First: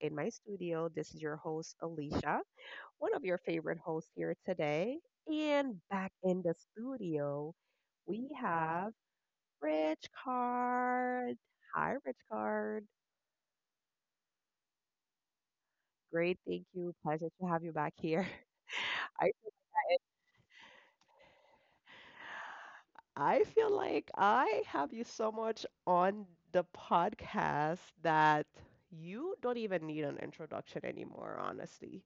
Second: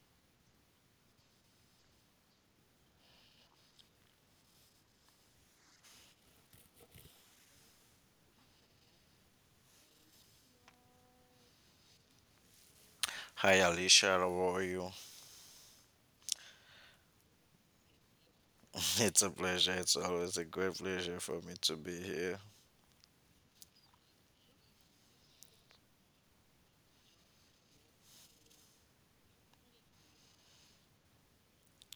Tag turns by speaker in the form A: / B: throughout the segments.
A: in my studio. This is your host, Alicia, one of your favorite hosts here today. And back in the studio, we have Rich Card. Hi, Rich Card.
B: Hi Alicia, how are you?
A: Great. Thank you. Pleasure to have you back here. I
B: It's a pleasure. It's always a great pleasure for me to be here.
A: I feel like I have you so much on the podcast that you don't even need an introduction anymore, honestly.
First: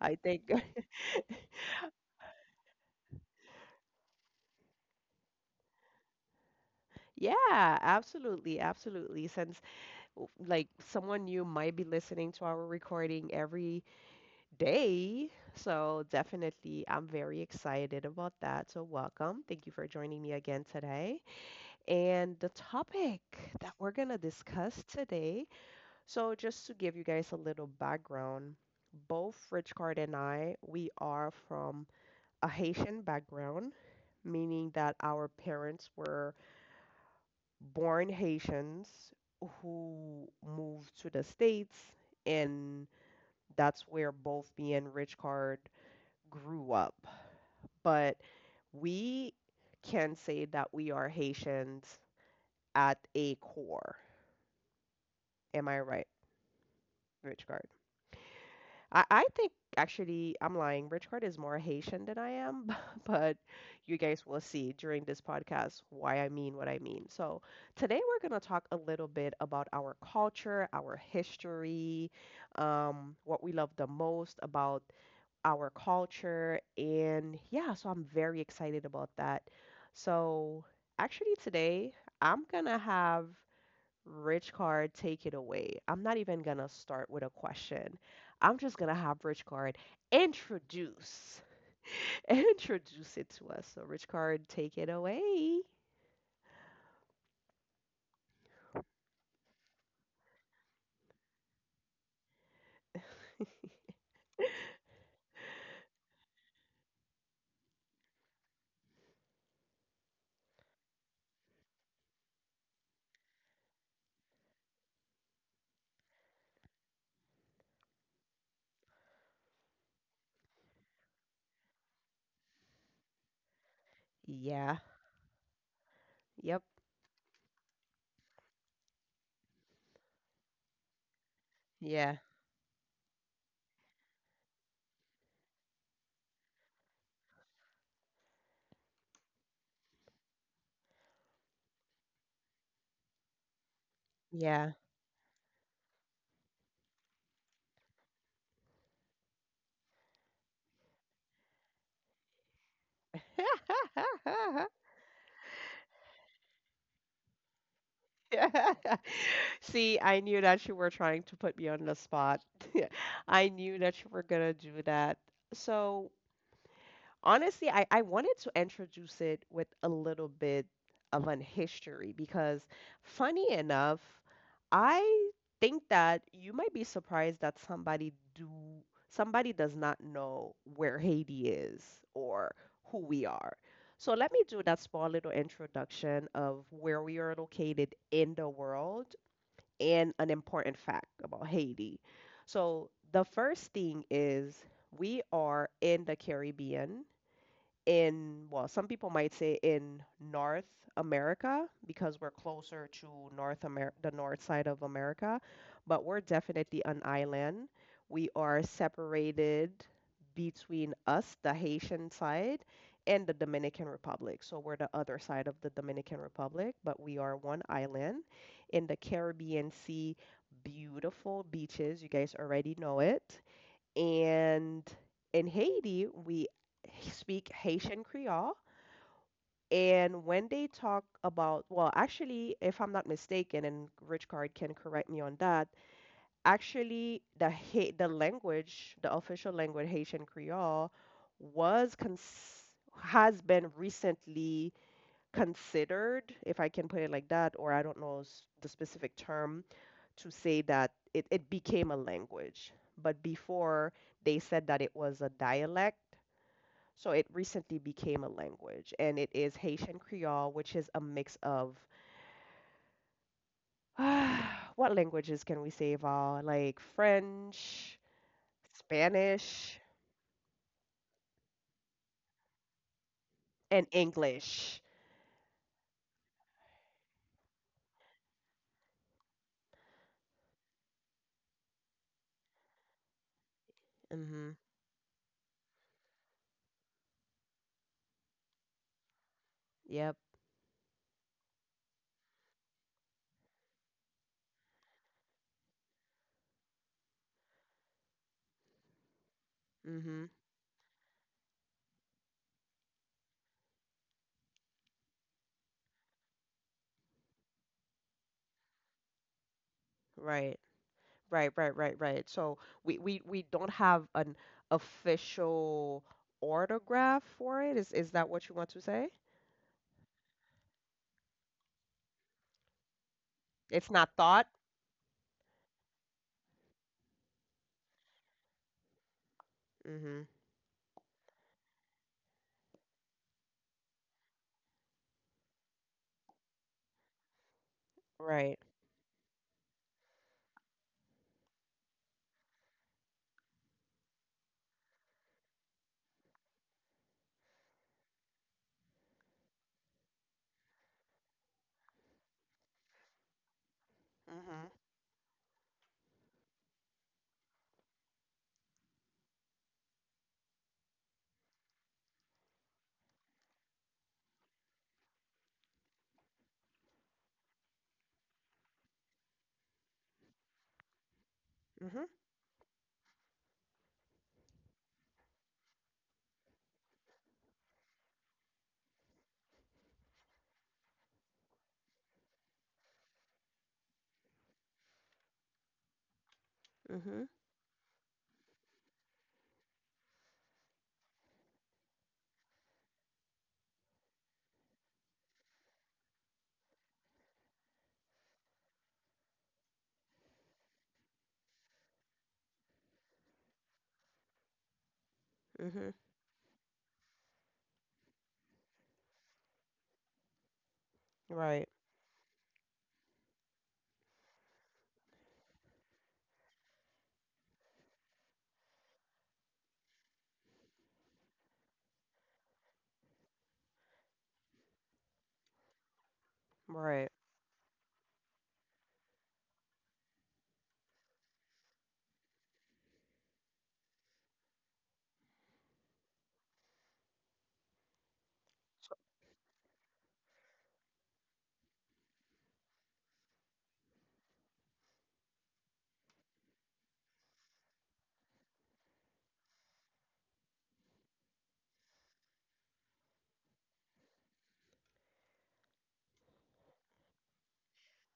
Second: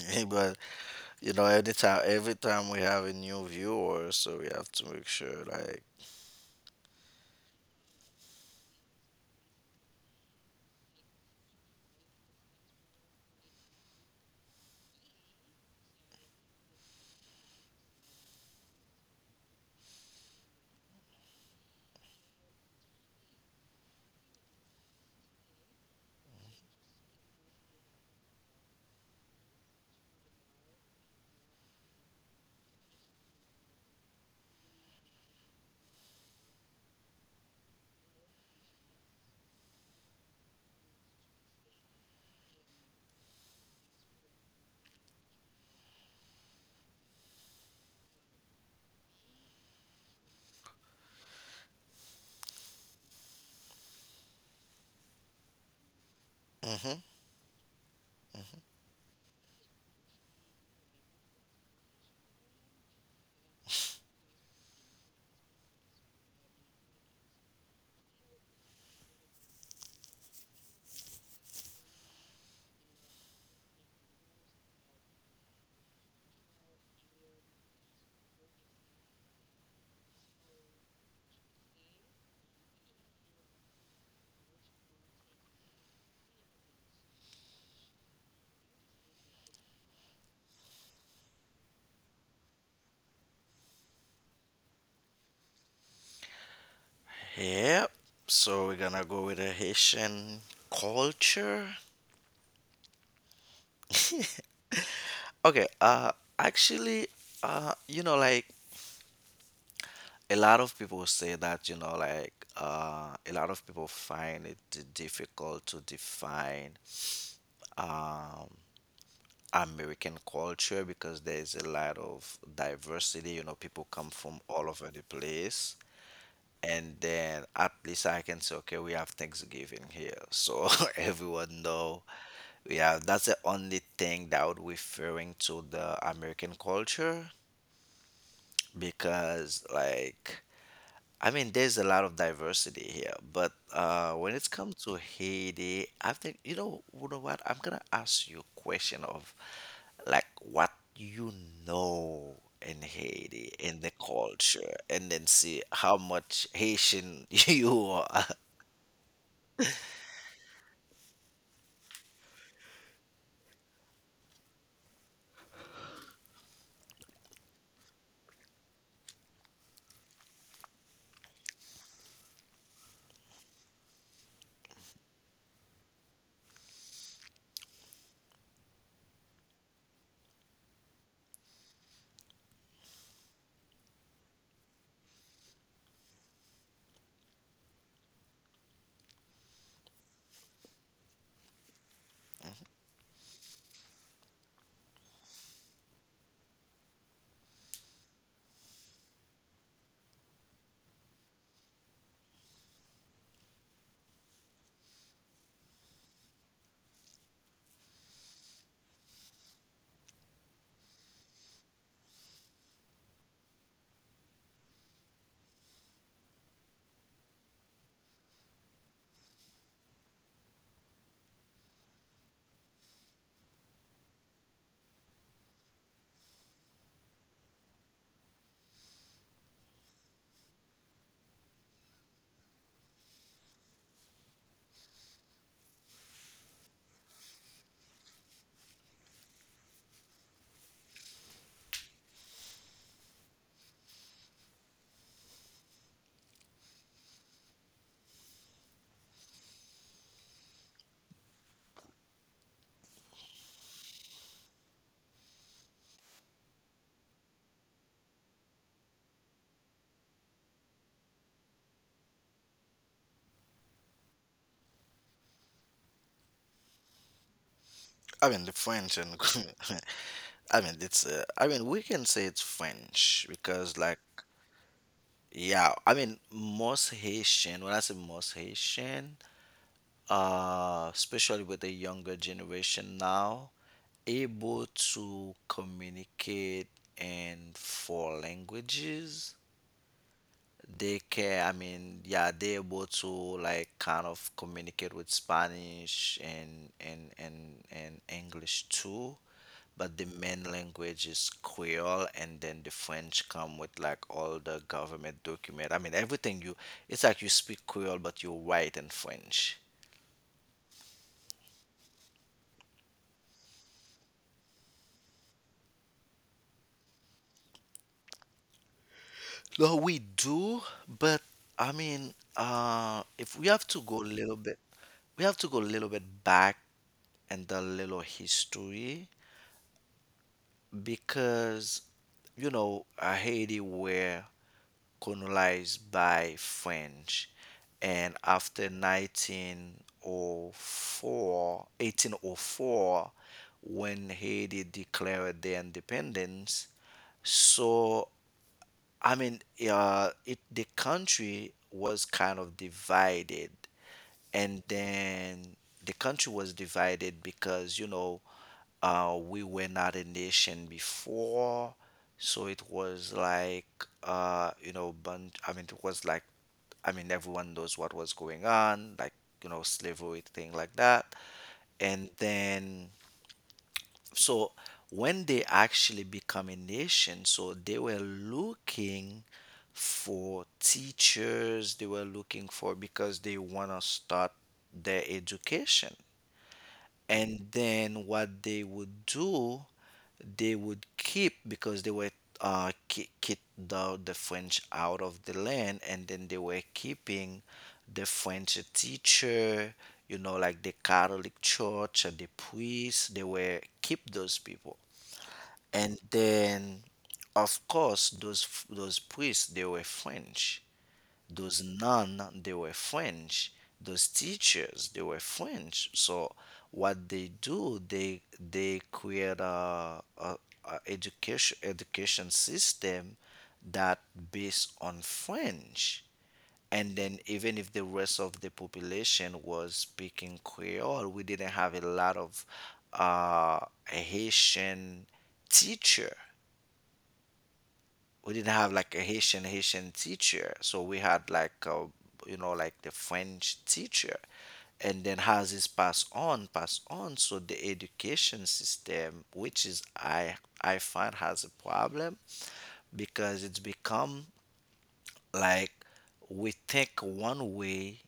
A: I think.
B: But anytime, every time we have a new viewer, so we have to make sure, like,
A: Yeah, absolutely, absolutely. Like someone new might be listening to our recording every day, so definitely I'm very excited about that. So welcome. Thank you for joining me again today. And the topic that we're gonna discuss today, so just to give you guys a little background, both Rich Card and I, we are from a Haitian background, meaning that our parents were born Haitians who moved to the States, and that's where both me and Richcard grew up. But we can say that we are Haitians at a core. Am I right,
B: hmm
A: Richcard? I think actually I'm lying. Richard is more Haitian than I am, but you guys will see during this podcast why I mean what I mean. So today we're going to talk a little bit about our culture, our history, what we love the most about our culture, and yeah, so I'm very excited about that. So actually today I'm gonna have Rich card, take it away. I'm not even gonna start with a question. I'm just gonna have Rich card introduce introduce it to us. So Rich card, take it away.
B: yep. So we're gonna go with a Haitian culture. Okay. Actually, like a lot of people say that, a lot of people find it difficult to define. Um, American culture because there is a lot of diversity. People come from all
A: Yeah.
B: over the place.
A: Yep.
B: And then at least I can say, okay, we have Thanksgiving here. So everyone know
A: Yeah.
B: we have that's the only thing that would referring to the American culture because like I mean, there's a lot of diversity here, but when it
A: Yeah.
B: comes to Haiti, I think you know what? I'm gonna ask you a question of like what you know in Haiti, in the culture, and then see how much Haitian you are.
A: See, I knew that you were trying to put me on the spot. I knew that you were gonna do that. So honestly, I wanted to introduce it with a little bit of an history because, funny enough, I think that you might be surprised that somebody does not know where Haiti is or who we are. So let me do that small little introduction of where we are located in the world and an important fact about Haiti. So the first thing is we are in the Caribbean in, well, some people might say in North America because we're closer to North Amer the north side of America, but we're definitely an island. We are separated between us, the Haitian side, and the Dominican Republic. So we're the other side of the Dominican Republic, but we are one island in the Caribbean Sea, beautiful beaches. You guys already know it. And in Haiti, we speak Haitian Creole. And when they talk about, well, actually, if I'm not mistaken, and Rich Card can correct me on that, actually, the language, the official language, Haitian Creole, was cons has been recently considered, if I can put it like that, or I don't know the specific term, to say that it became a language. But before they said that it was a dialect, so it recently became a language. And it is Haitian Creole, which is a mix of what languages can we say, Val? Like French,
B: I mean, the French and
A: Spanish,
B: I mean, it's I mean, we can say it's French because
A: and
B: like
A: English.
B: yeah, I mean, most Haitian. When I say most Haitian. Especially with the younger generation now,
A: Mm-hmm.
B: able to communicate in 4 languages.
A: Yep.
B: They can, I mean, yeah, they're able to like kind of communicate with Spanish and English too, but the
A: Mm-hmm.
B: main language is Creole, and then the French come with like all the government document. I mean, everything you, it's like you speak Creole, but you write in French.
A: Right. Right. So we don't have an official orthograph for it. Is that what you want to say?
B: No, we do, but I mean, if we have to
A: It's
B: go a
A: not
B: little
A: thought?
B: bit, we have to go a little bit back and a little history
A: Mhm.
B: because, Haiti were colonized by French, and
A: Right.
B: after 1904, 1804, when Haiti declared their independence, so I mean, it the country was kind of divided, and
A: Mhm.
B: then the country was divided because we were not a nation before, so it was like bunch. I mean, it was like, I mean, everyone knows what was going on, like slavery thing like that,
A: Mhm.
B: and then so when they actually become a nation, so they were looking for teachers, they were looking for because they want to start their education.
A: Mhm.
B: And then what they would do, they would keep because they were kick the French out of the land, and then they were keeping the French teacher, like the Catholic Church and the priests. They were keep those people.
A: Mhm.
B: And then, of course, those priests they were French. Those
A: Right.
B: nuns they were French. Those teachers they were French. So what they do, they create a education system that based on French. And
A: Right.
B: then even if the rest of the population was speaking Creole, we didn't have a lot of uh, Haitian teacher we didn't have like a Haitian teacher, so we had like like the French teacher, and then has this pass on, pass on. So the education system, which is I find has a problem, because it's become like we think one way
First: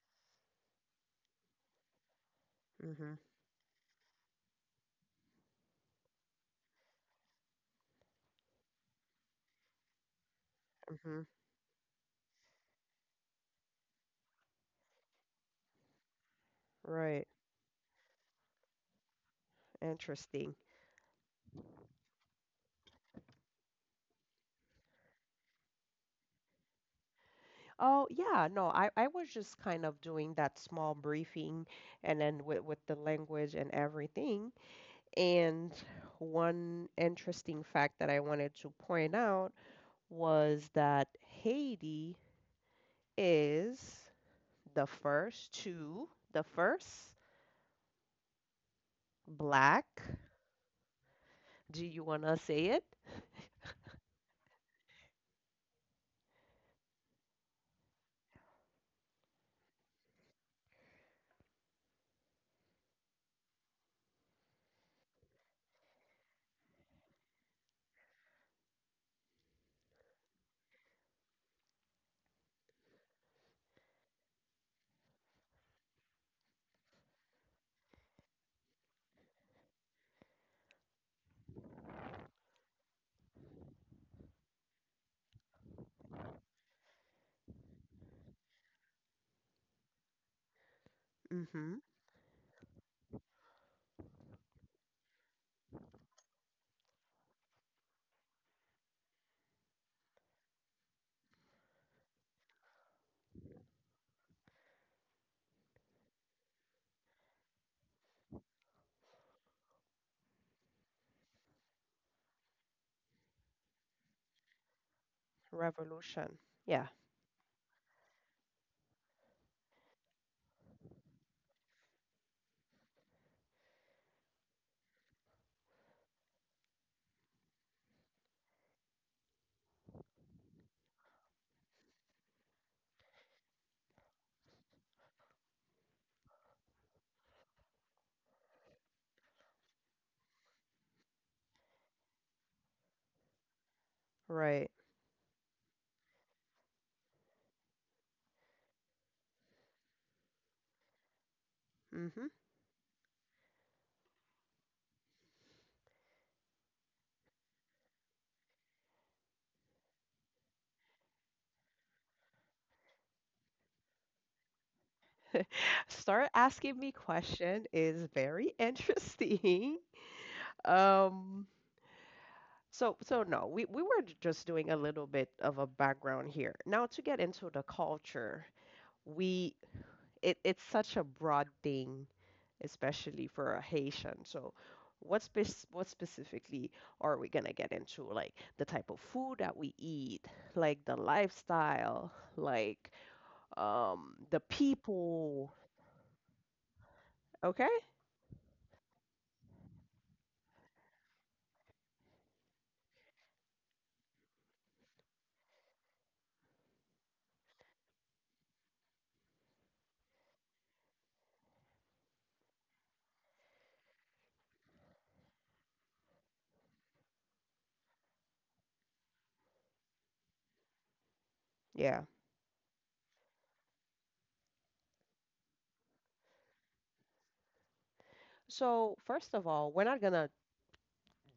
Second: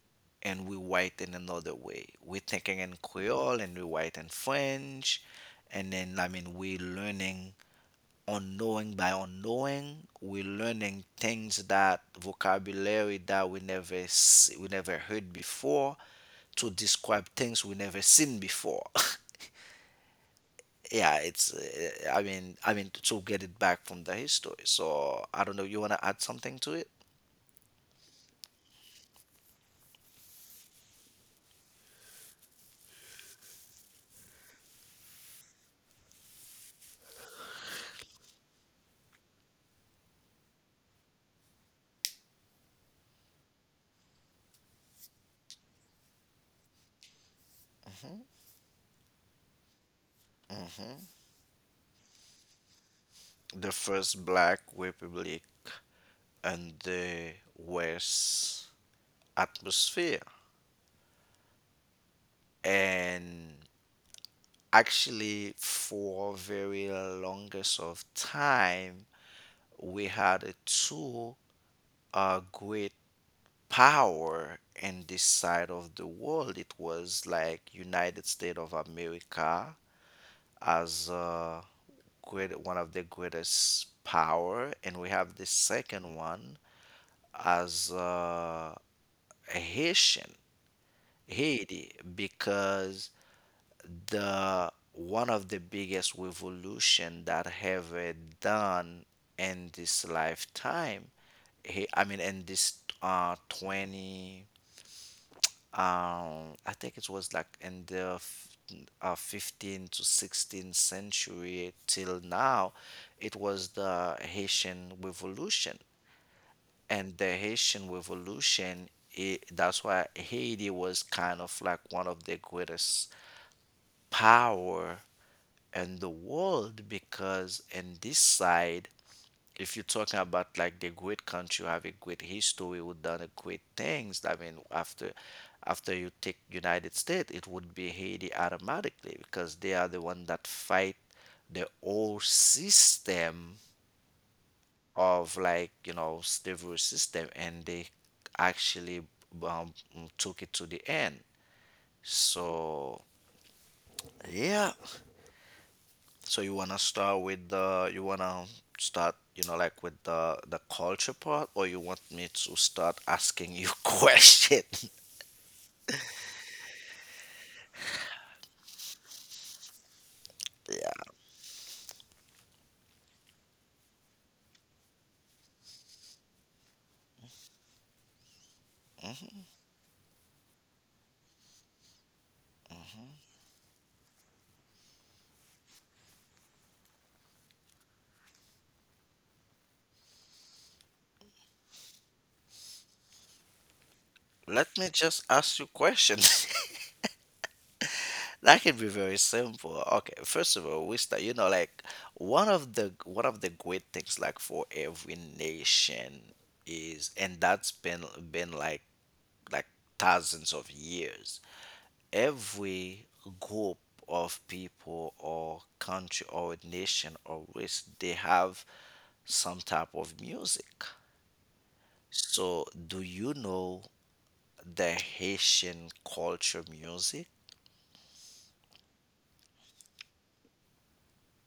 B: and we write in another way. We're thinking in
A: Mhm.
B: Creole and we write in French, and then I mean we're learning unknowing by unknowing we're learning
A: Mhm.
B: things that vocabulary that we never heard before to describe
A: Right.
B: things we never seen before.
A: Interesting.
B: Yeah, it's I mean to get it back from the history, so I don't know, you want to add something to it?
A: Oh, yeah, no, I was just kind of doing that small briefing and then with the language and everything. And one interesting fact that I wanted to point out was that Haiti is the first black,
B: hmm
A: do you want to say it?
B: the first black republic and the west atmosphere. And actually for very longest of time we had a two great power in this side of the world. It was like United States of America as great one of the greatest power, and we have the second one as Haitian
A: Mm-hmm.
B: Haiti because the one of the biggest revolution that have done in this lifetime, he I mean in this 20, I think it was like in the 15 to 16th century till now, it was the haitian revolution.
A: Revolution. Yeah,
B: And the haitian revolution, it, that's why haiti was kind of like one of the greatest power and the world because in this side, if you're talking about like the great country who have a great history who done a great things, I mean after you take united states, it would be haiti automatically because they are the one that fight the old system
A: right.
B: of like slavery system, and they actually um, took it to the end.
A: Mm-hmm.
B: So yeah, so you wanna start with the you wanna start you know like with the culture part, or you want me to start asking you questions?
A: Start asking me question is very interesting.
B: Yeah,
A: Um, so no, we were just doing a little bit of a background here. Now to get into the culture, we it it's such a broad thing, especially for a Haitian. So what specifically are we gonna get into? Like the type of food that we eat, like the lifestyle, like the
B: let me just ask you
A: people.
B: questions.
A: Okay?
B: That can be very simple. Okay, first of all, we start. Like one of the great things like for every nation is, and that's been like thousands of years, every group of people or country or nation or race they have some type of music.
A: Yeah.
B: So do you know the haitian culture music?
A: So, first of all, we're not going to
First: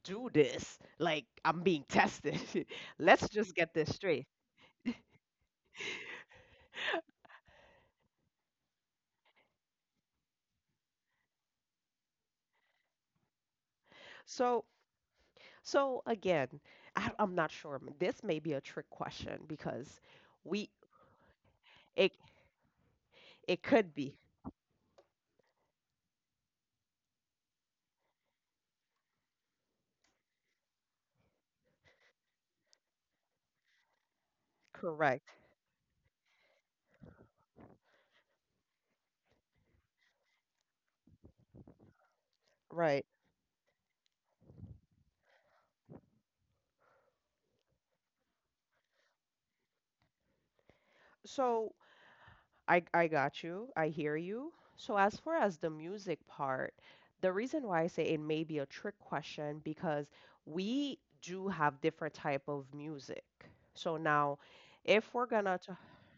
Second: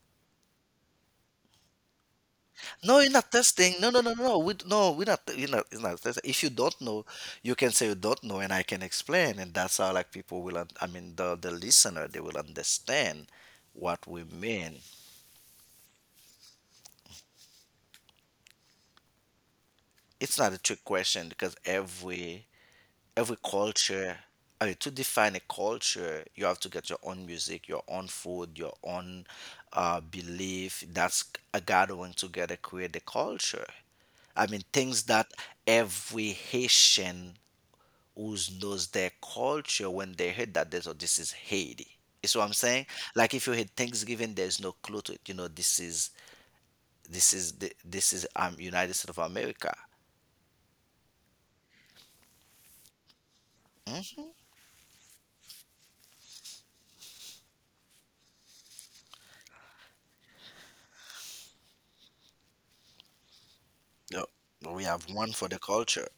A: do this like I'm being tested.
B: No, you're not
A: Let's just
B: testing,
A: get
B: no
A: this
B: no no
A: straight.
B: no, we no we're not you're not, it's not testing. If you don't know, you can say you don't know and I can explain, and that's how like people will I mean the listener they will understand what we
A: So,
B: mean.
A: so again, I'm not sure. This may be a trick question because
B: It's not a
A: we
B: trick question because
A: it
B: every
A: it could
B: culture,
A: be
B: I mean, to define a culture, you have to get your own music, your own food, your own belief. That's a gathering together, create the culture. I mean, things that
A: correct,
B: every Haitian who knows their culture, when they heard that, they thought this is Haiti. You see what I'm saying?
A: right?
B: Like if you had Thanksgiving, there's no clue to it. This is this is United States of America.
A: So I got you. I hear you. So as far as the music part, the reason why I say it may be a trick question because we do have different type of music. So
B: No,
A: now,
B: we have
A: if we're
B: one for
A: gonna,
B: the
A: t-
B: culture.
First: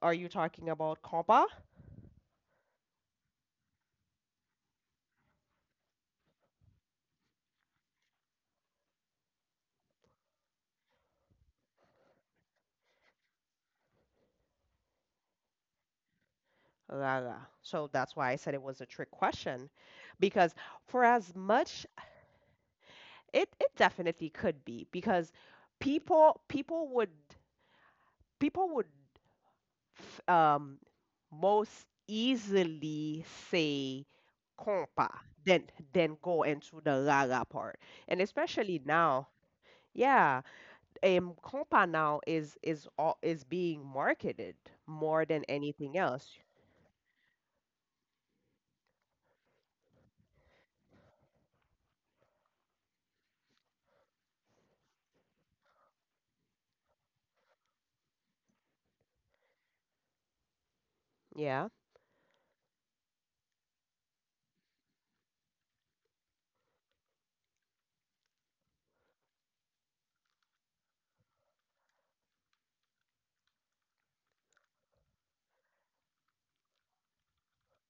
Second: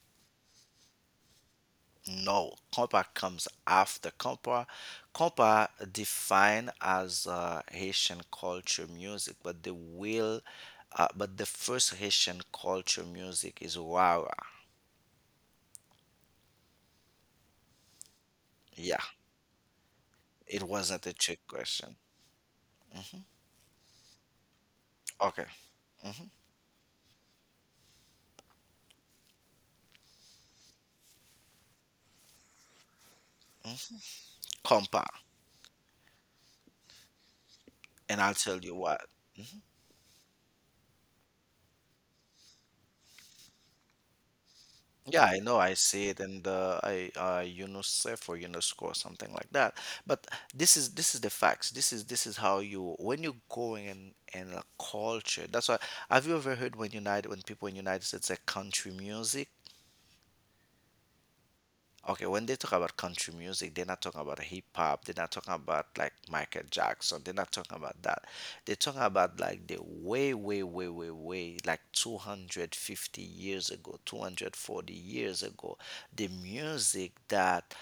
A: are you talking about compa?
B: No, compa comes after. Compa defined as Haitian culture music, but but the first Haitian culture music is Wawa.
A: La la. So that's why I said it was a
B: Yeah,
A: trick question, because
B: it
A: for
B: wasn't a
A: as
B: trick
A: much
B: question.
A: it it definitely could be because
B: Okay. hmm
A: people people would f- um, most easily say
B: Compa,
A: compa than than go into the rara part. And
B: and I'll tell
A: especially
B: you why.
A: now, yeah, compa now is is being marketed more
B: Yeah,
A: than
B: I know. I
A: anything
B: see it
A: else.
B: in the I UNICEF or UNESCO or something like that. But this is the facts. This is how you're going in a culture. That's why. Have you ever heard when people in United States say country music?
A: Yeah.
B: Okay, when they talk about country music, they're not talking about hip hop. They're not talking about like Michael Jackson. They're not talking about that. They're talking about like the way, way, way, way, way, like 250 years ago, 240 years ago, the music that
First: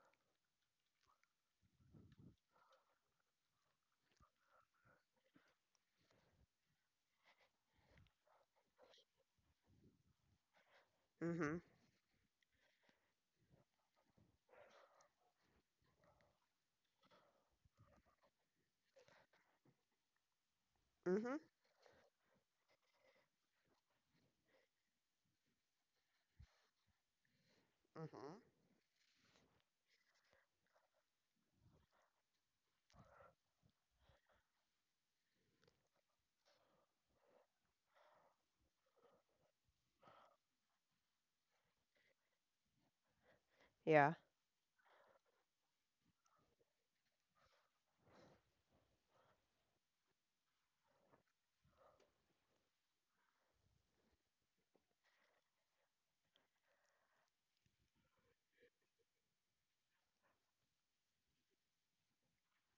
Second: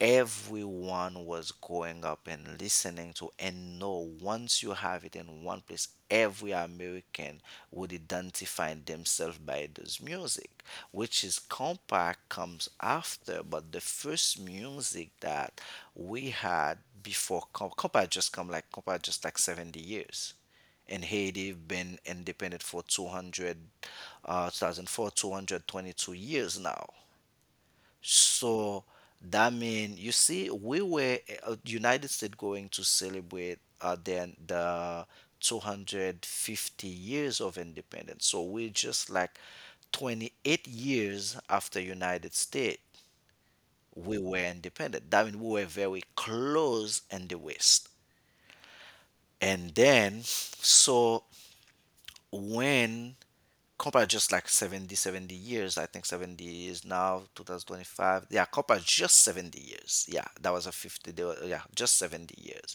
B: everyone was going up and listening to, and know once you have it in one place every american would identify themselves by this music, which is
A: Mhm.
B: compact comes after, but the first music that we had before compact, just come like compact just like 70 years, and
A: Mhm.
B: haiti been independent for 200 2004 222 years now.
A: Mhm.
B: So that mean, you see, we were United States going to celebrate then the 250 years of independence. So we're just like 28 years after United States
A: Yeah.
B: we were independent. That mean we were very close in the West. And then so when Copa just like seventy years. I think 70 years now, 2025. Yeah, Copa just 70 years. Yeah, that was a 50, they were, yeah, just 70 years.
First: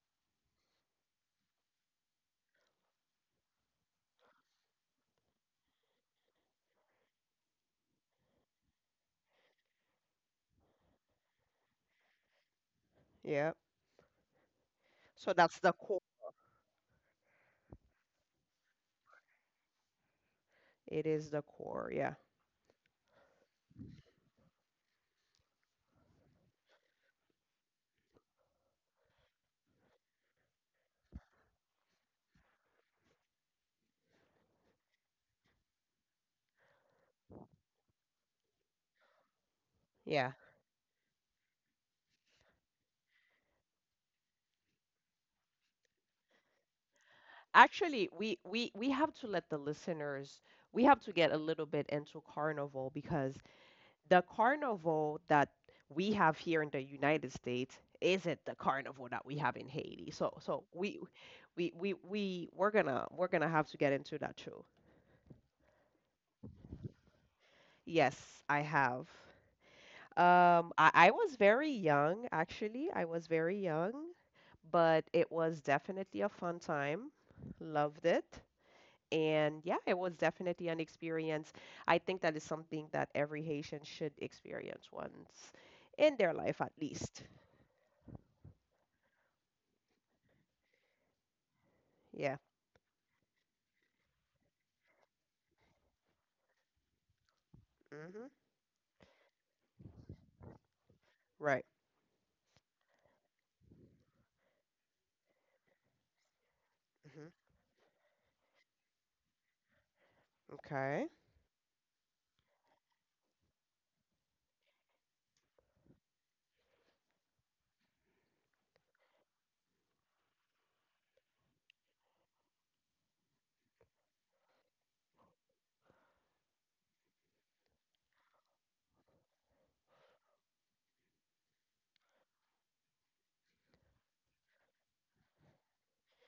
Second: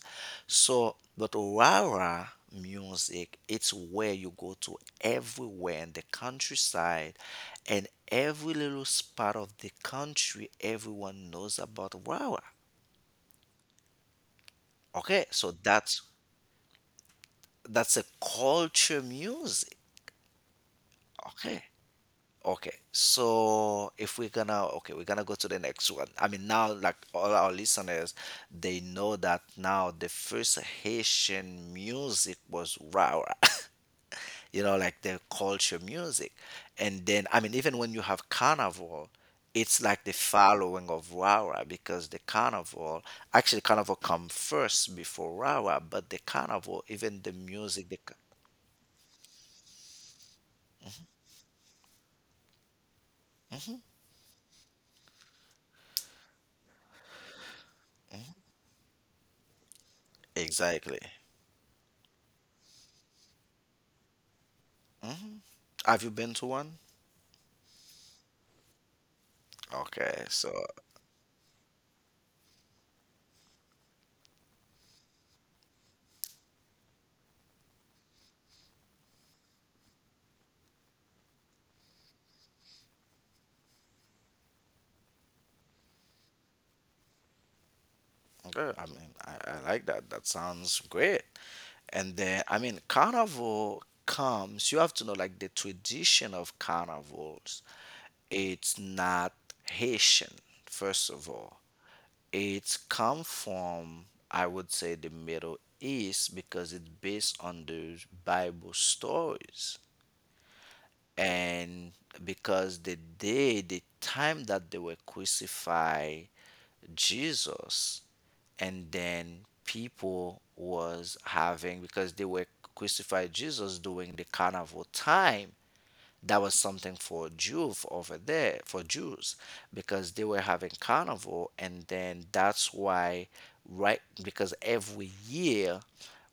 B: So, but Rara music, it's where you go to everywhere in the countryside and every little spot of the country, everyone knows about Rara.
A: Yeah.
B: Okay,
A: So
B: so
A: that's the core.
B: that's a culture music.
A: It is the
B: Okay.
A: core. Yeah.
B: Okay, so if we're gonna, okay, we're gonna go to the next one. I mean, now, like all our listeners, they know that now the first Haitian music was rara, like the culture music. And then, I mean, even when you have carnival, it's like the
A: Yeah.
B: following of rara because the carnival, actually, carnival come first before rara, but the carnival, even the music, the,
A: Actually,
B: ca-
A: we have to let the listeners, we have to get a little bit into carnival because the carnival that we have here in the United States isn't the carnival that we have in Haiti. So so we
B: Exactly.
A: we we we we're gonna, we're gonna have to get into that too.
B: hmm Have you been to one?
A: Yes, I have.
B: Okay, so.
A: I was very young actually. I was very young, but it was definitely a fun time. Loved it. And yeah, it was definitely an experience. I think that is something that every Haitian should experience once in their life at least.
B: Okay, I mean, I like that. That sounds great. And
A: Yeah.
B: then, I mean, carnival comes, you have to know, like, the tradition of carnivals,
A: Mm-hmm.
B: it's not Haitian, first of all.
A: Right.
B: It's come from, I would say, the Middle East because it's
A: Mm-hmm.
B: based on the Bible stories.
A: Okay.
B: And because the day, the time that they were crucified Jesus, and then people was having because they were crucified Jesus during the carnival time, that was something for over there for Jews because they were having carnival, and then that's why, right, because every year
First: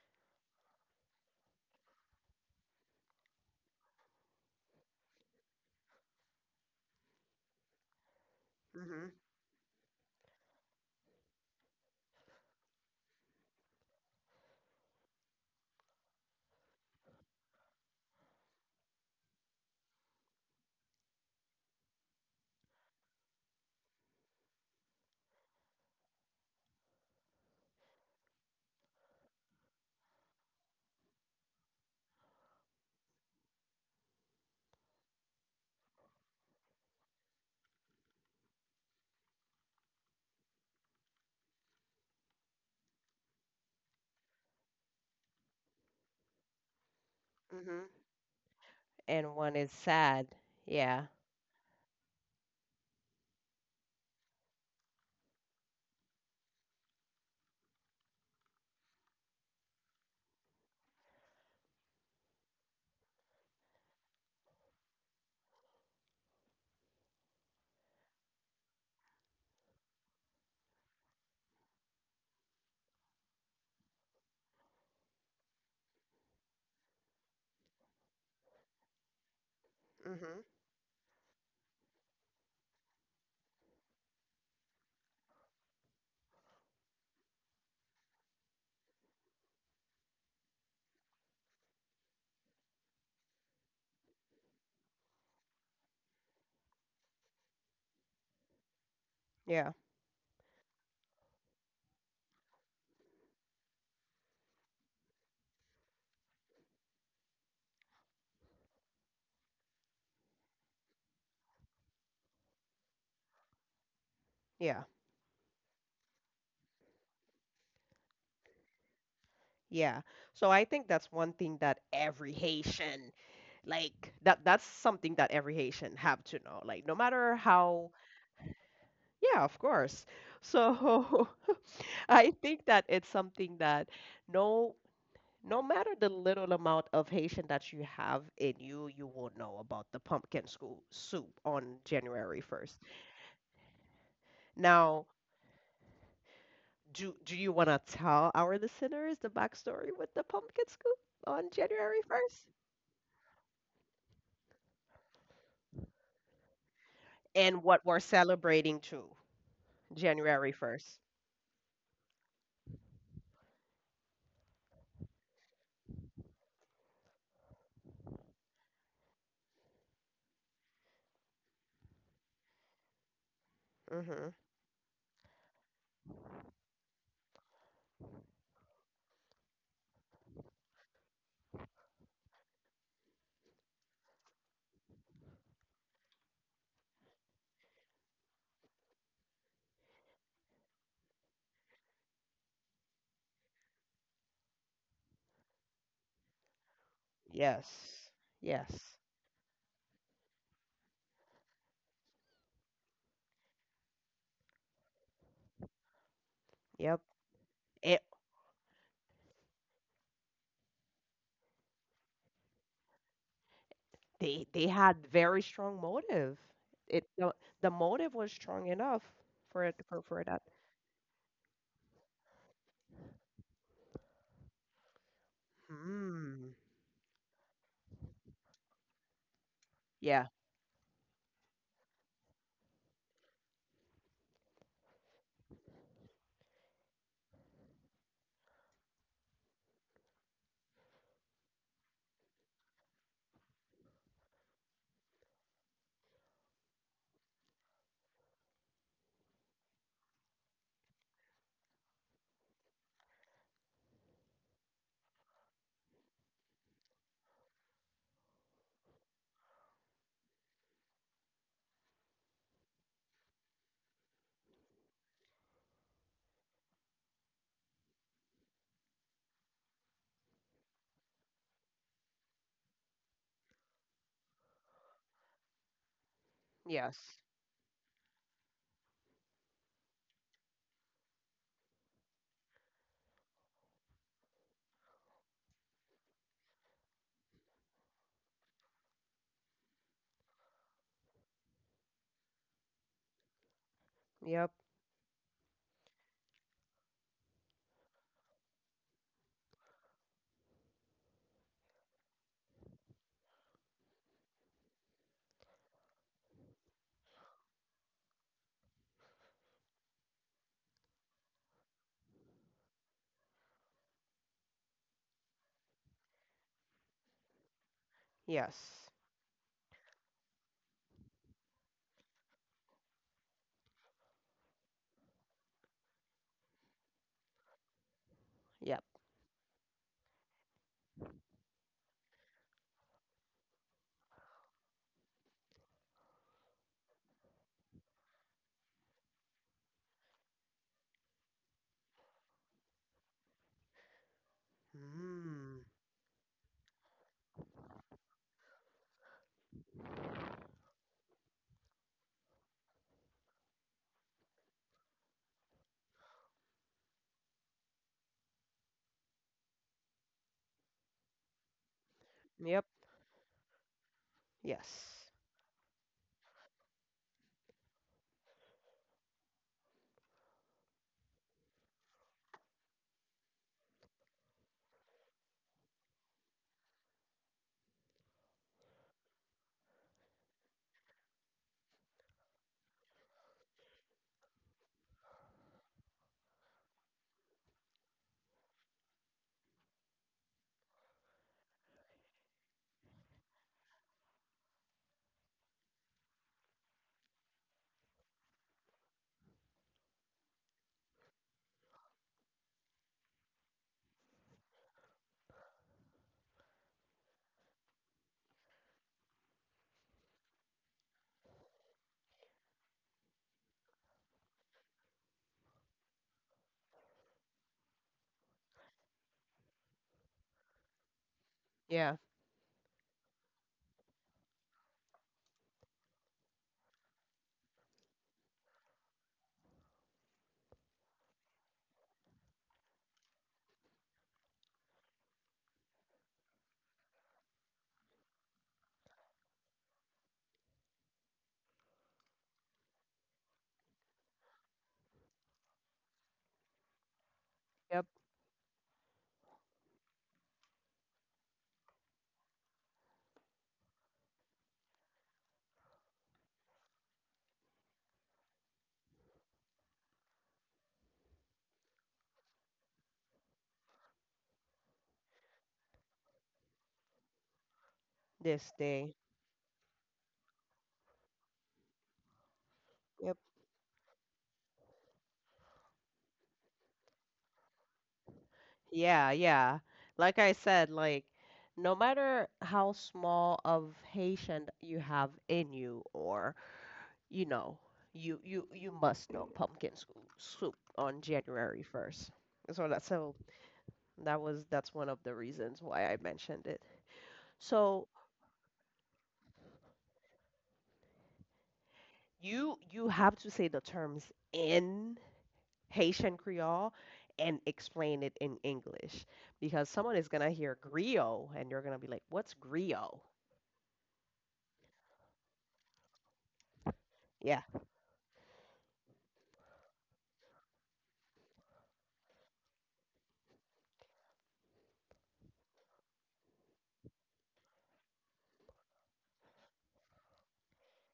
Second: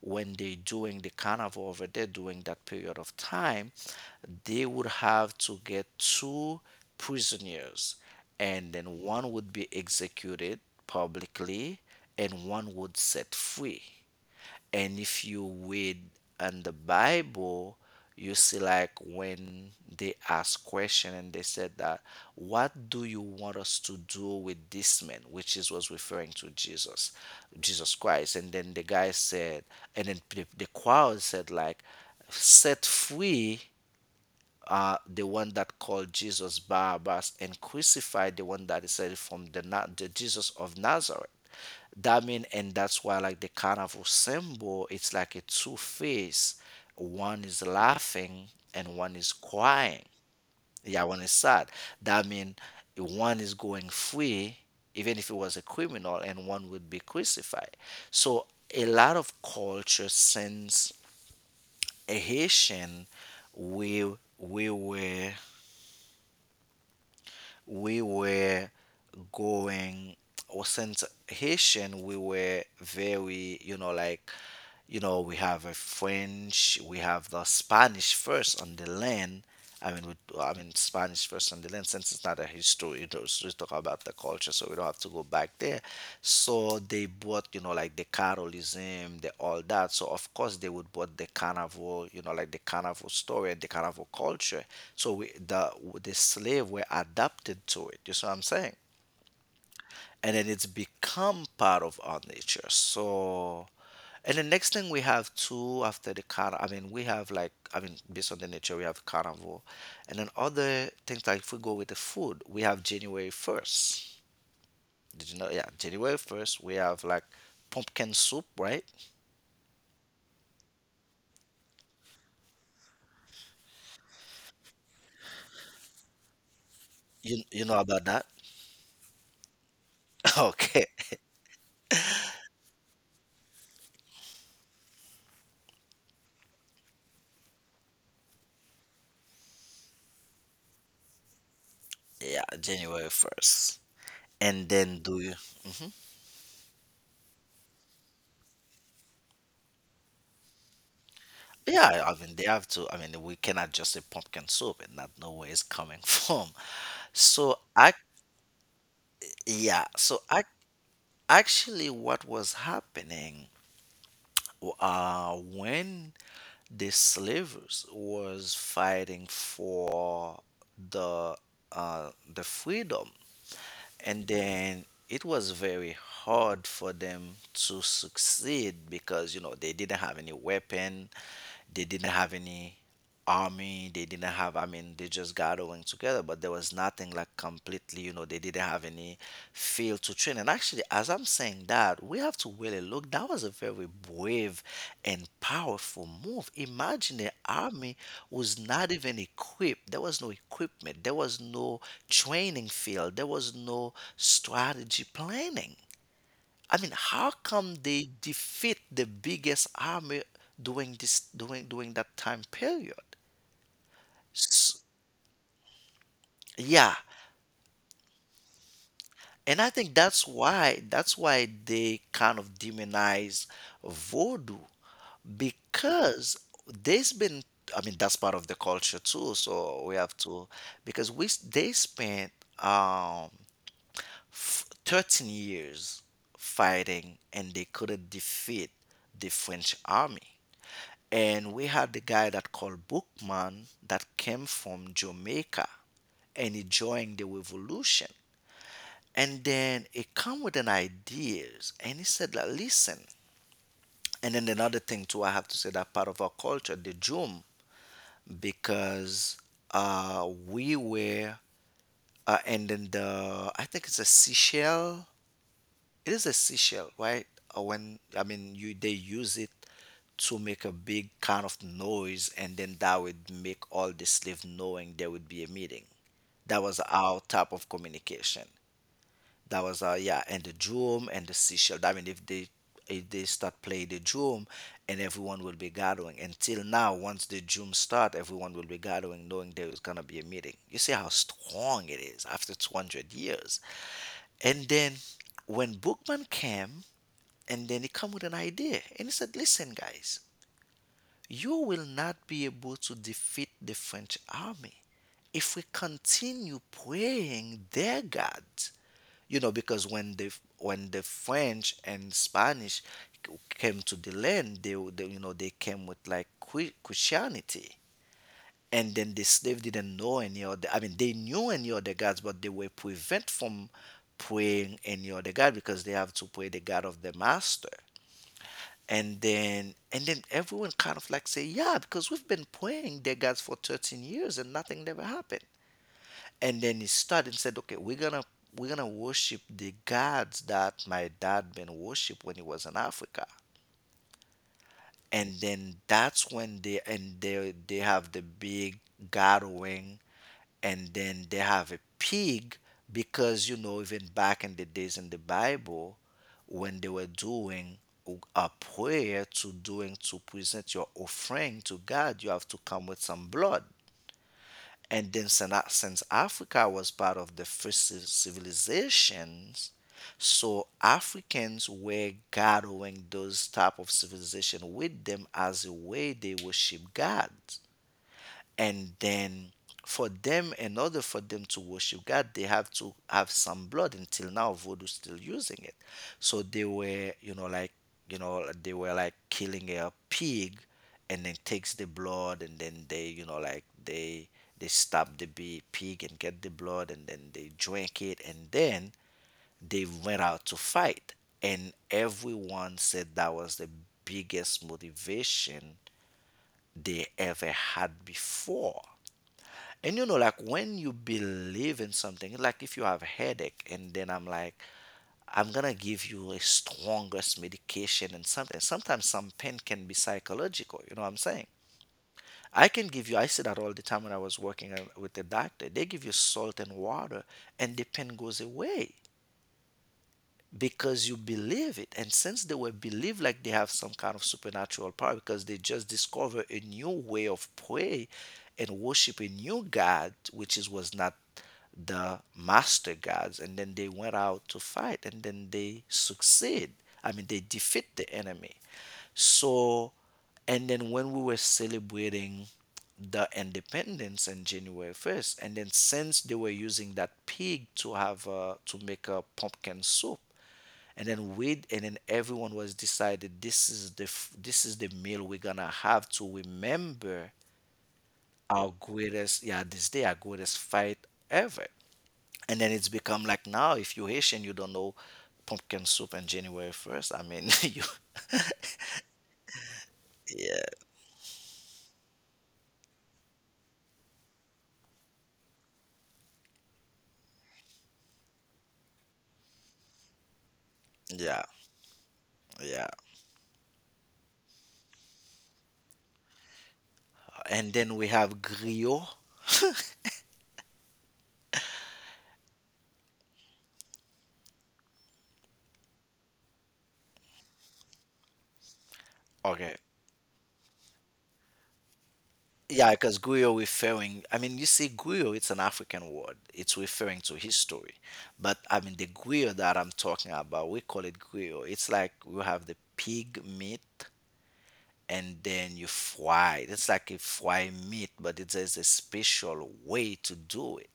B: when they're doing the carnival over there during that period of time, they would have to get two prisoners, and then
A: Mm-hmm.
B: one would be executed publicly and one would set free. And if you read in the Bible, you see like when they ask question and they said that, what do you want us to do with this man? Which is was referring to Jesus, Jesus Christ. And then the guy said, and then the crowd said like, set free the one that called Jesus Barabbas, and crucified the one that is said from the Jesus of Nazareth. That mean, and that's why like the carnival symbol, it's like a two face. One is
A: Mm-hmm.
B: laughing and one is
A: And one is
B: crying.
A: sad.
B: Yeah,
A: Yeah.
B: one is sad. That mean one is going free, even if it was a criminal, and one would be crucified. So a lot of culture, since Haitian, we we were were going, or since Haitian, we were very, we have a French, we have the Spanish first on the land. I mean,
A: Mm-hmm.
B: I mean, Spanish first on the land, since it's not a history, was just talking about the culture, so we don't have to go back there. So they bought, you know, like the Carolism, the all that. So of course they would bought the carnival, you know, like the carnival story and the carnival culture. So we, the slave were adapted to it. You see what I'm saying?
A: Yeah.
B: And then it's become part of our nature. So and the next thing we have too after the carnival, I mean, we have like, I mean, based on the nature, we have carnival. And then other things, like if we go with the food, we have January 1st.
A: Yeah.
B: Did you know? Yeah, January 1st, we have like pumpkin soup, right?
A: Yeah. So I think that's one thing that every Haitian, like that, that's something that every Haitian have to know. Like, no matter
B: You know
A: how.
B: about that?
A: Yeah, of course.
B: Okay.
A: So I think that it's something that no, no matter the little amount of Haitian that you have in you, you will know about the pumpkin school soup on January
B: Yeah,
A: 1st.
B: January 1st. And
A: Now,
B: then do you? hmm
A: do do you want to tell our listeners the backstory with the pumpkin scoop on January
B: Yeah, I
A: 1st
B: mean, they have to. I mean, we cannot just say pumpkin soup and not know where it's coming from.
A: and
B: So,
A: what we're
B: I,
A: celebrating too,
B: yeah, so
A: January
B: I
A: 1st?
B: actually, what was happening when the slavers was fighting for the the freedom,
A: Mm-hmm.
B: and then it was very hard for them to succeed because you know they didn't have any weapon, they didn't have any army, they didn't have, I mean, they just gathering together, but there was nothing like completely, you know, they didn't have any to train. And actually, as I'm saying that, we have to really look. That was a very brave and powerful move. Imagine the army
A: Yes.
B: was
A: Yes.
B: not even equipped. There was no equipment. There was no training field. There was no strategy planning. I mean,
A: Yep.
B: how come
A: It,
B: they defeat the biggest army during this during during that time period?
A: they
B: S-
A: had very strong motive.
B: yeah,
A: It the motive was strong enough for
B: and
A: it,
B: I think
A: for
B: that's
A: that.
B: why that's why they kind of demonize voodoo because
A: Hmm.
B: there's been, I mean, that's part of the culture too, so we have
A: Yeah.
B: to, because they spent um 13 years fighting and they couldn't defeat the French army. And we had the guy that called Bookman that came from Jamaica, and he joined the revolution, and then it come with an ideas, and he said like, listen. And then another thing too, I have to say that part of our culture, the joom, because we were and then the, I think it's a seashell. It is a seashell, right? When I mean you they use it to make a big kind of noise, and then that would make all the slaves knowing there would be a meeting. That was
A: Yes.
B: our type of communication. That was yeah, and the drum and the seashell. I mean, if they, if they start playing the drum, and everyone will be gathering. Until now, once the drum start, everyone will be gathering, knowing there is gonna be a meeting. You see how strong it is after 200 years.
A: Yep.
B: And then when Bookman came, and then he come with an idea, and he said, "Listen, guys, you will not be able to defeat the French army if we continue praying their gods." You know, because when the, when the French and Spanish came to the land, they, they, you know, they came with like Christianity,
A: Yes.
B: and then the slave didn't know any other, I mean, they knew any other gods, but they were prevent from praying any other god because they have to pray the god of the master.
A: Yep.
B: And then everyone kind of like say yeah, because we've been praying their gods for 13 years and nothing never happened. And then he started and said, okay, we're gonna worship the gods that my dad been worship when he was in Africa. And
A: Hmm.
B: then that's when they have the big gathering, and then they have a pig. Because, you know, even back in the days in the Bible, when they were doing a prayer to doing to present your offering to God, you have to
A: Yep.
B: come with some blood.
A: Yes.
B: And then since Africa was part of the first civilizations, so Africans were gathering those type of civilization with them as a way they worship God. And then for them, in order for them to worship god, they have to have some blood. Until now, voodoo still using it. So they were, you know, like, you know, they were like killing a pig, and then takes the blood, and then they, you know, like, they stab the pig and get the blood, and then they drank it, and then they went out to fight. And everyone said that was the biggest motivation they ever had before. And you know, like, when you believe in something, like if you have a headache, and then I'm like, I'm gonna give you a strongest medication and something. Sometimes some pain can be psychological, you know what I'm saying?
A: Yeah.
B: I can give you, I see that all the time when I was working with the doctor. They give you salt and water, and the pain goes away because you believe it. And since they were believed like they have some kind of supernatural power, because they just discover a new way of pray and worship a new God, which is was not the master gods. And then they went out to fight, and then they succeed. I mean, they defeat
A: Yep.
B: the enemy. So, and then when we were celebrating the independence in January 1st, and then since they were using that pig to have to make a pumpkin soup, and then everyone was decided this is this is the meal we're gonna have to remember
A: This
B: our
A: day.
B: greatest, yeah, this day our greatest fight ever. And then it's become like, now if you're Haitian, you don't know pumpkin soup on January 1st. I mean, you,
A: Yeah, yeah. Like I
B: yeah,
A: said, like no matter how small of Haitian you have in you or you know, you must know pumpkin soup on
B: yeah,
A: January 1st. So that,
B: yeah.
A: so that was, that's one of the reasons why I mentioned it.
B: And
A: So
B: then we have griot.
A: you have to say the terms in Haitian Creole and explain it in English because
B: Okay.
A: someone is gonna hear griot and you're gonna be like, "What's
B: Yeah,
A: griot?"
B: because griot referring, I mean, you see, griot, it's an African word. It's referring to
A: Yeah.
B: history. But I mean, the griot that I'm talking about, we call it griot. It's like you have the pig meat, and then you fry it. It's like a fry meat, but there's a special way to do it.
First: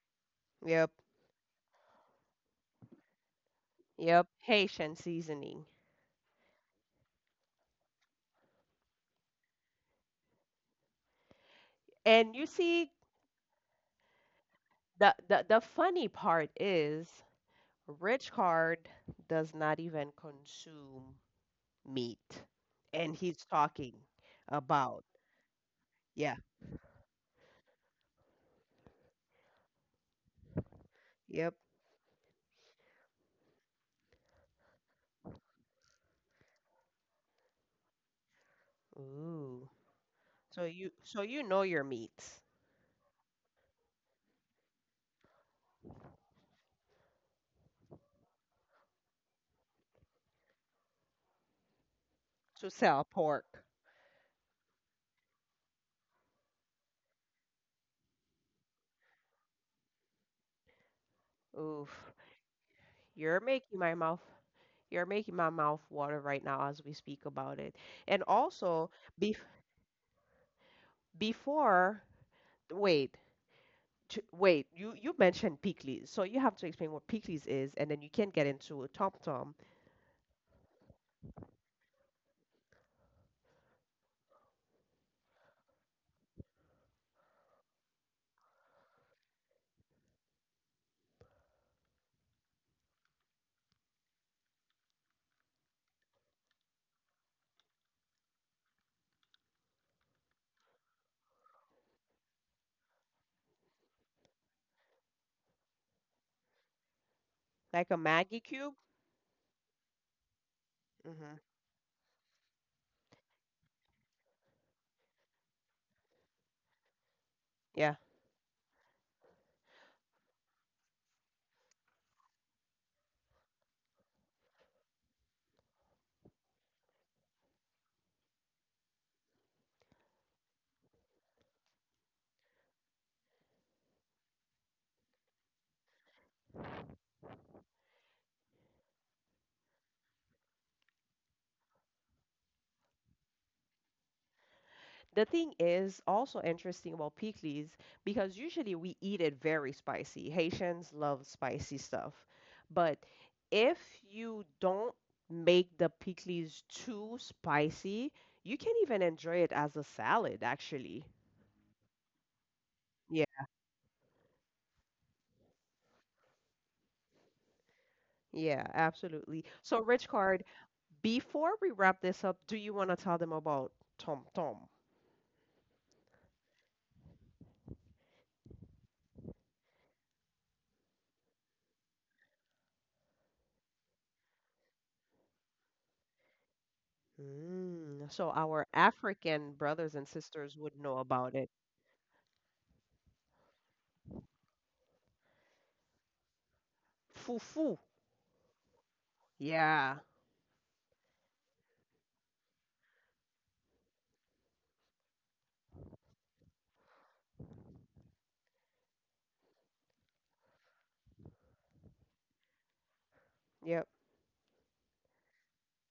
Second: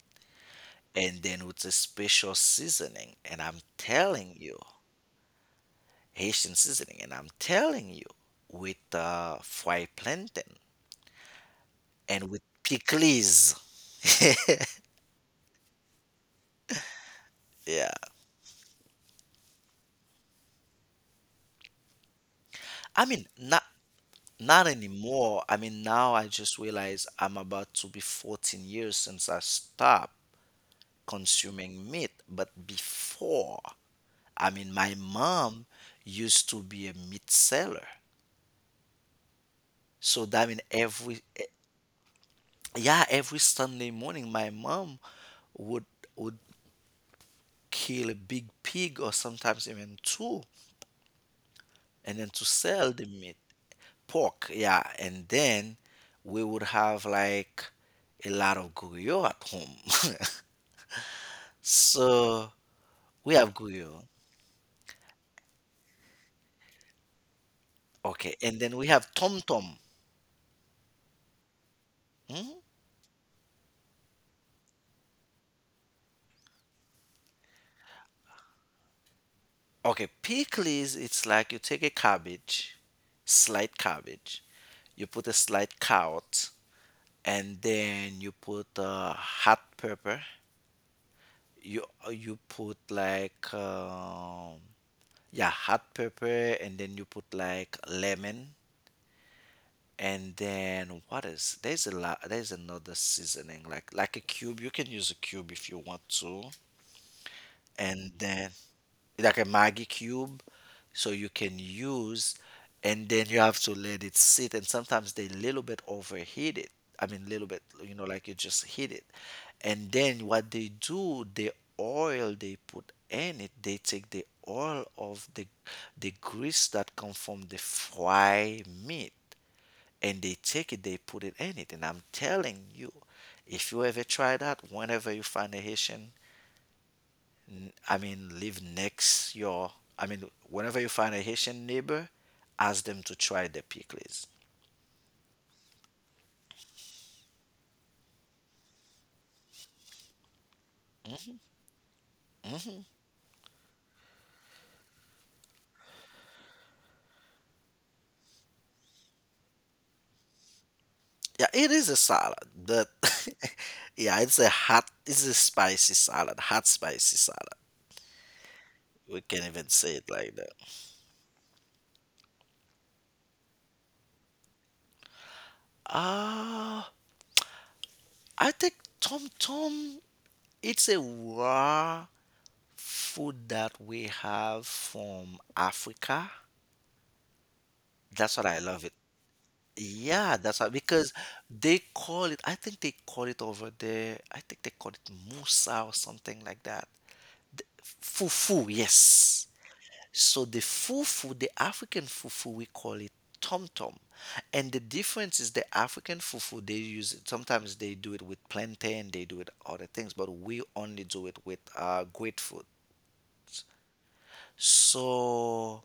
A: Yep.
B: And then with a special seasoning. And I'm
A: Yep,
B: telling you,
A: Haitian seasoning.
B: Haitian seasoning. And I'm telling you, with fried plantain and
A: And
B: with
A: you see,
B: pickles.
A: the the funny part is,
B: Yeah,
A: Rich Card does not even consume meat,
B: I
A: and
B: mean,
A: he's
B: not
A: talking
B: not
A: about.
B: anymore. I mean, now I
A: Yeah,
B: just realize I'm about to be 14 years since I stopped
A: yep.
B: consuming meat. But before, I mean, my mom used to be a meat seller.
A: Ooh,
B: So that mean every,
A: so you know your meats
B: yeah, every Sunday morning, my mom would would kill a big pig, or sometimes even two, and then to
A: to
B: sell the
A: sell
B: meat,
A: pork.
B: pork, yeah. And then we would have like a lot of guyo at home.
A: Oof,
B: So we
A: you're
B: have
A: making my
B: guyo,
A: mouth, you're making my mouth water right now as we speak about it. And
B: okay, and then we
A: also,
B: have
A: bef
B: tom tom.
A: before, wait, to, wait, you mentioned Peekly, so you have to explain what Peekly's is, and then you can get into a Tom Tom,
B: Okay, pickles, it's like you take a cabbage, slight cabbage, you put a slight carrot, and then you put hot pepper, you you put like yeah hot pepper, and then you put like lemon. And then what is, there's a lot, there's another seasoning, like a cube. You can use a cube if you want to.
A: like a
B: And
A: Maggie
B: then
A: cube.
B: like a Maggie cube, so you
A: Hmm.
B: can use. And then you have to let it sit. And sometimes they little bit overheat it. I mean, little bit,
A: Yeah.
B: you know, like you just heat it. And then what they do, the oil they put in it, they take the oil of the grease that come from the fry meat, and they take it, they put it in it. And I'm telling you, if you ever try that, whenever you find a Haitian, I mean, live next your. I mean, whenever you find a Haitian neighbor, ask them to try the pickles.
A: The thing is also interesting about Peekly's because usually we eat it very spicy. Haitians love spicy stuff, but if you don't make the Peekly's too spicy, you can even enjoy it as a salad, actually.
B: Yeah, it is a salad, but
A: Yeah,
B: yeah, it's a hot, it's a spicy salad, hot spicy salad.
A: yeah,
B: We
A: absolutely.
B: can't even
A: So,
B: say
A: Rich
B: it like
A: Card,
B: that.
A: before we wrap this up, do you want to tell them about Tom Tom?
B: Ah, I think Tom Tom. It's a raw food that we have from Africa.
A: Mm, so
B: That's what I
A: our
B: love it.
A: African brothers and
B: Yeah,
A: sisters
B: that's why,
A: would know
B: because
A: about it.
B: they call it, I think they call it over there, I think they call it musa or something like that.
A: Fufu.
B: Fufu, yes.
A: Yeah.
B: So the fufu, the African fufu, we call it tom tom. And the difference is, the African fufu they use it, sometimes they do it with plantain, they do it other things, but we only do it with grapefruit.
A: Yep.
B: So,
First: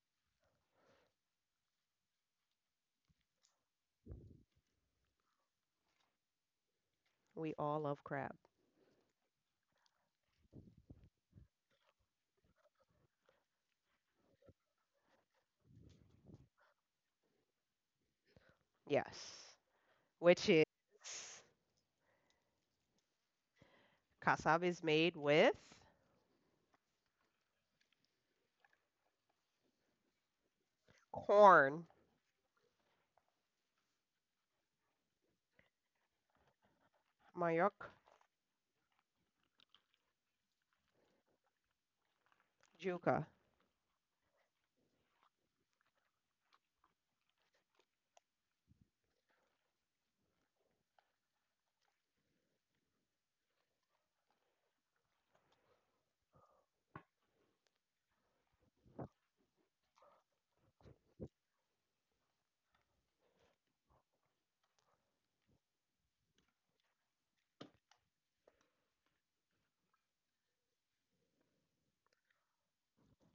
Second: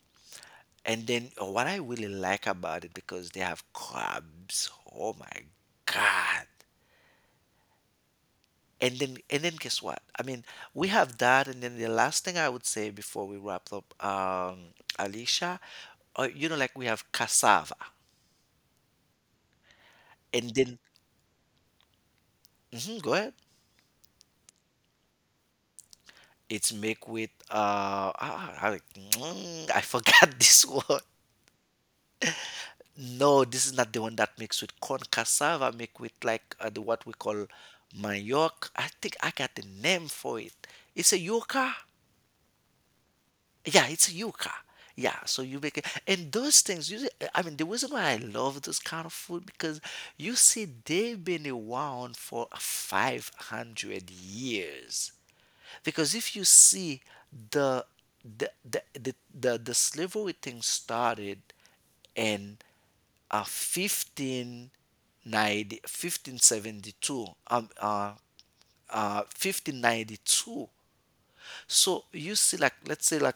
B: and then what I really like about it, because they have crabs. Oh my God.
A: We all love crab.
B: And then guess what? I mean, we have that. And then the last thing I would say before we wrap up, Alicia, you know, like, we have cassava.
A: Yes. Which
B: And
A: is,
B: then, mhm, go ahead.
A: cassava is made with
B: It's made with I forgot this one.
A: corn,
B: No, this is not the one that makes with corn. Cassava, make with like, the, what we call
A: manioc,
B: manioc. I think I got the name for it. It's a yuca.
A: júca.
B: Yeah, it's yuca. Yeah, so you make it, and those things. You, I mean, the reason why I love this kind of food, because you see they've been around for 500 years. Because if you see the the slavery thing started in uh, fifteen fifteen seventy two, um, uh, 1592. So you see, like, let's say, like,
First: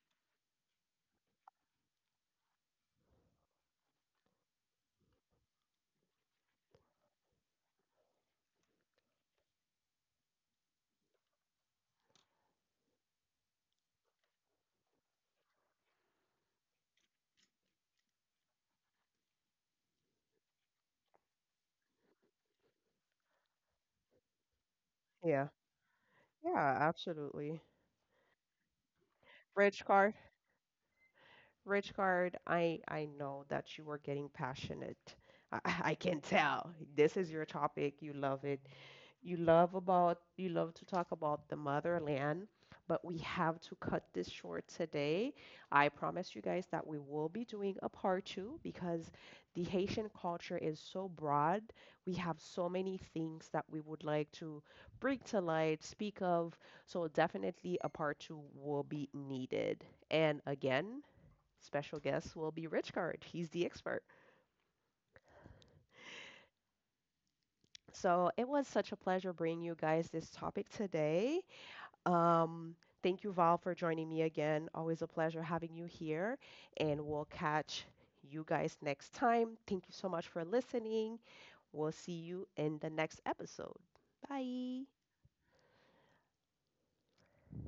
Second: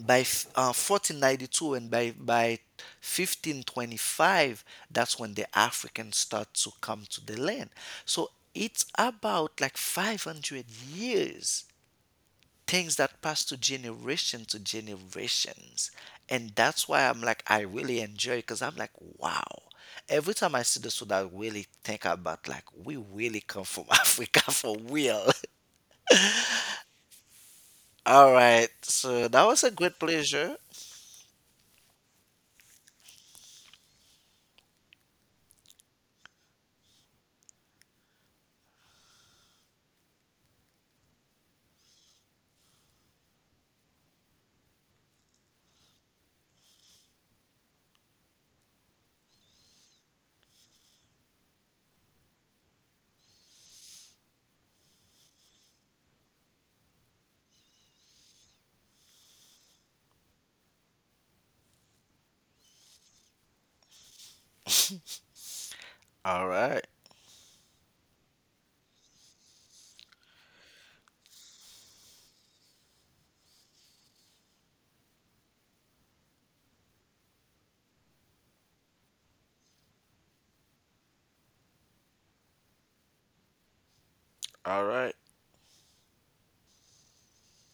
B: 1492, and by 1525, that's when the Africans start to come to the land. So it's about like 500 years, things that pass to generation to generations. And that's why I'm like, I really enjoy, because I'm like, wow, every time I see this story, I really think about like we really come from africa for real.
A: Yeah. Yeah, absolutely.
B: all right, so that was a
A: Rich,
B: great pleasure.
A: Richard, I know that you are getting passionate. I, I can tell. This is your topic. You love it. You love about, you love to talk about the motherland, but we have to cut this short today. I promise you guys that we will be doing a part two because the Haitian culture is so broad. We have so many things that we would like to bring to light, speak of. So definitely a part two will be needed. And again, special guest will be Rich Card. He's the expert.
B: All right.
A: So it was such a pleasure bringing you guys this topic today. Um, thank you, Val, for joining me again. Always a pleasure having you here. And we'll catch you guys next time. Thank you so much for listening. We'll see you in the next episode. Bye.
B: All right.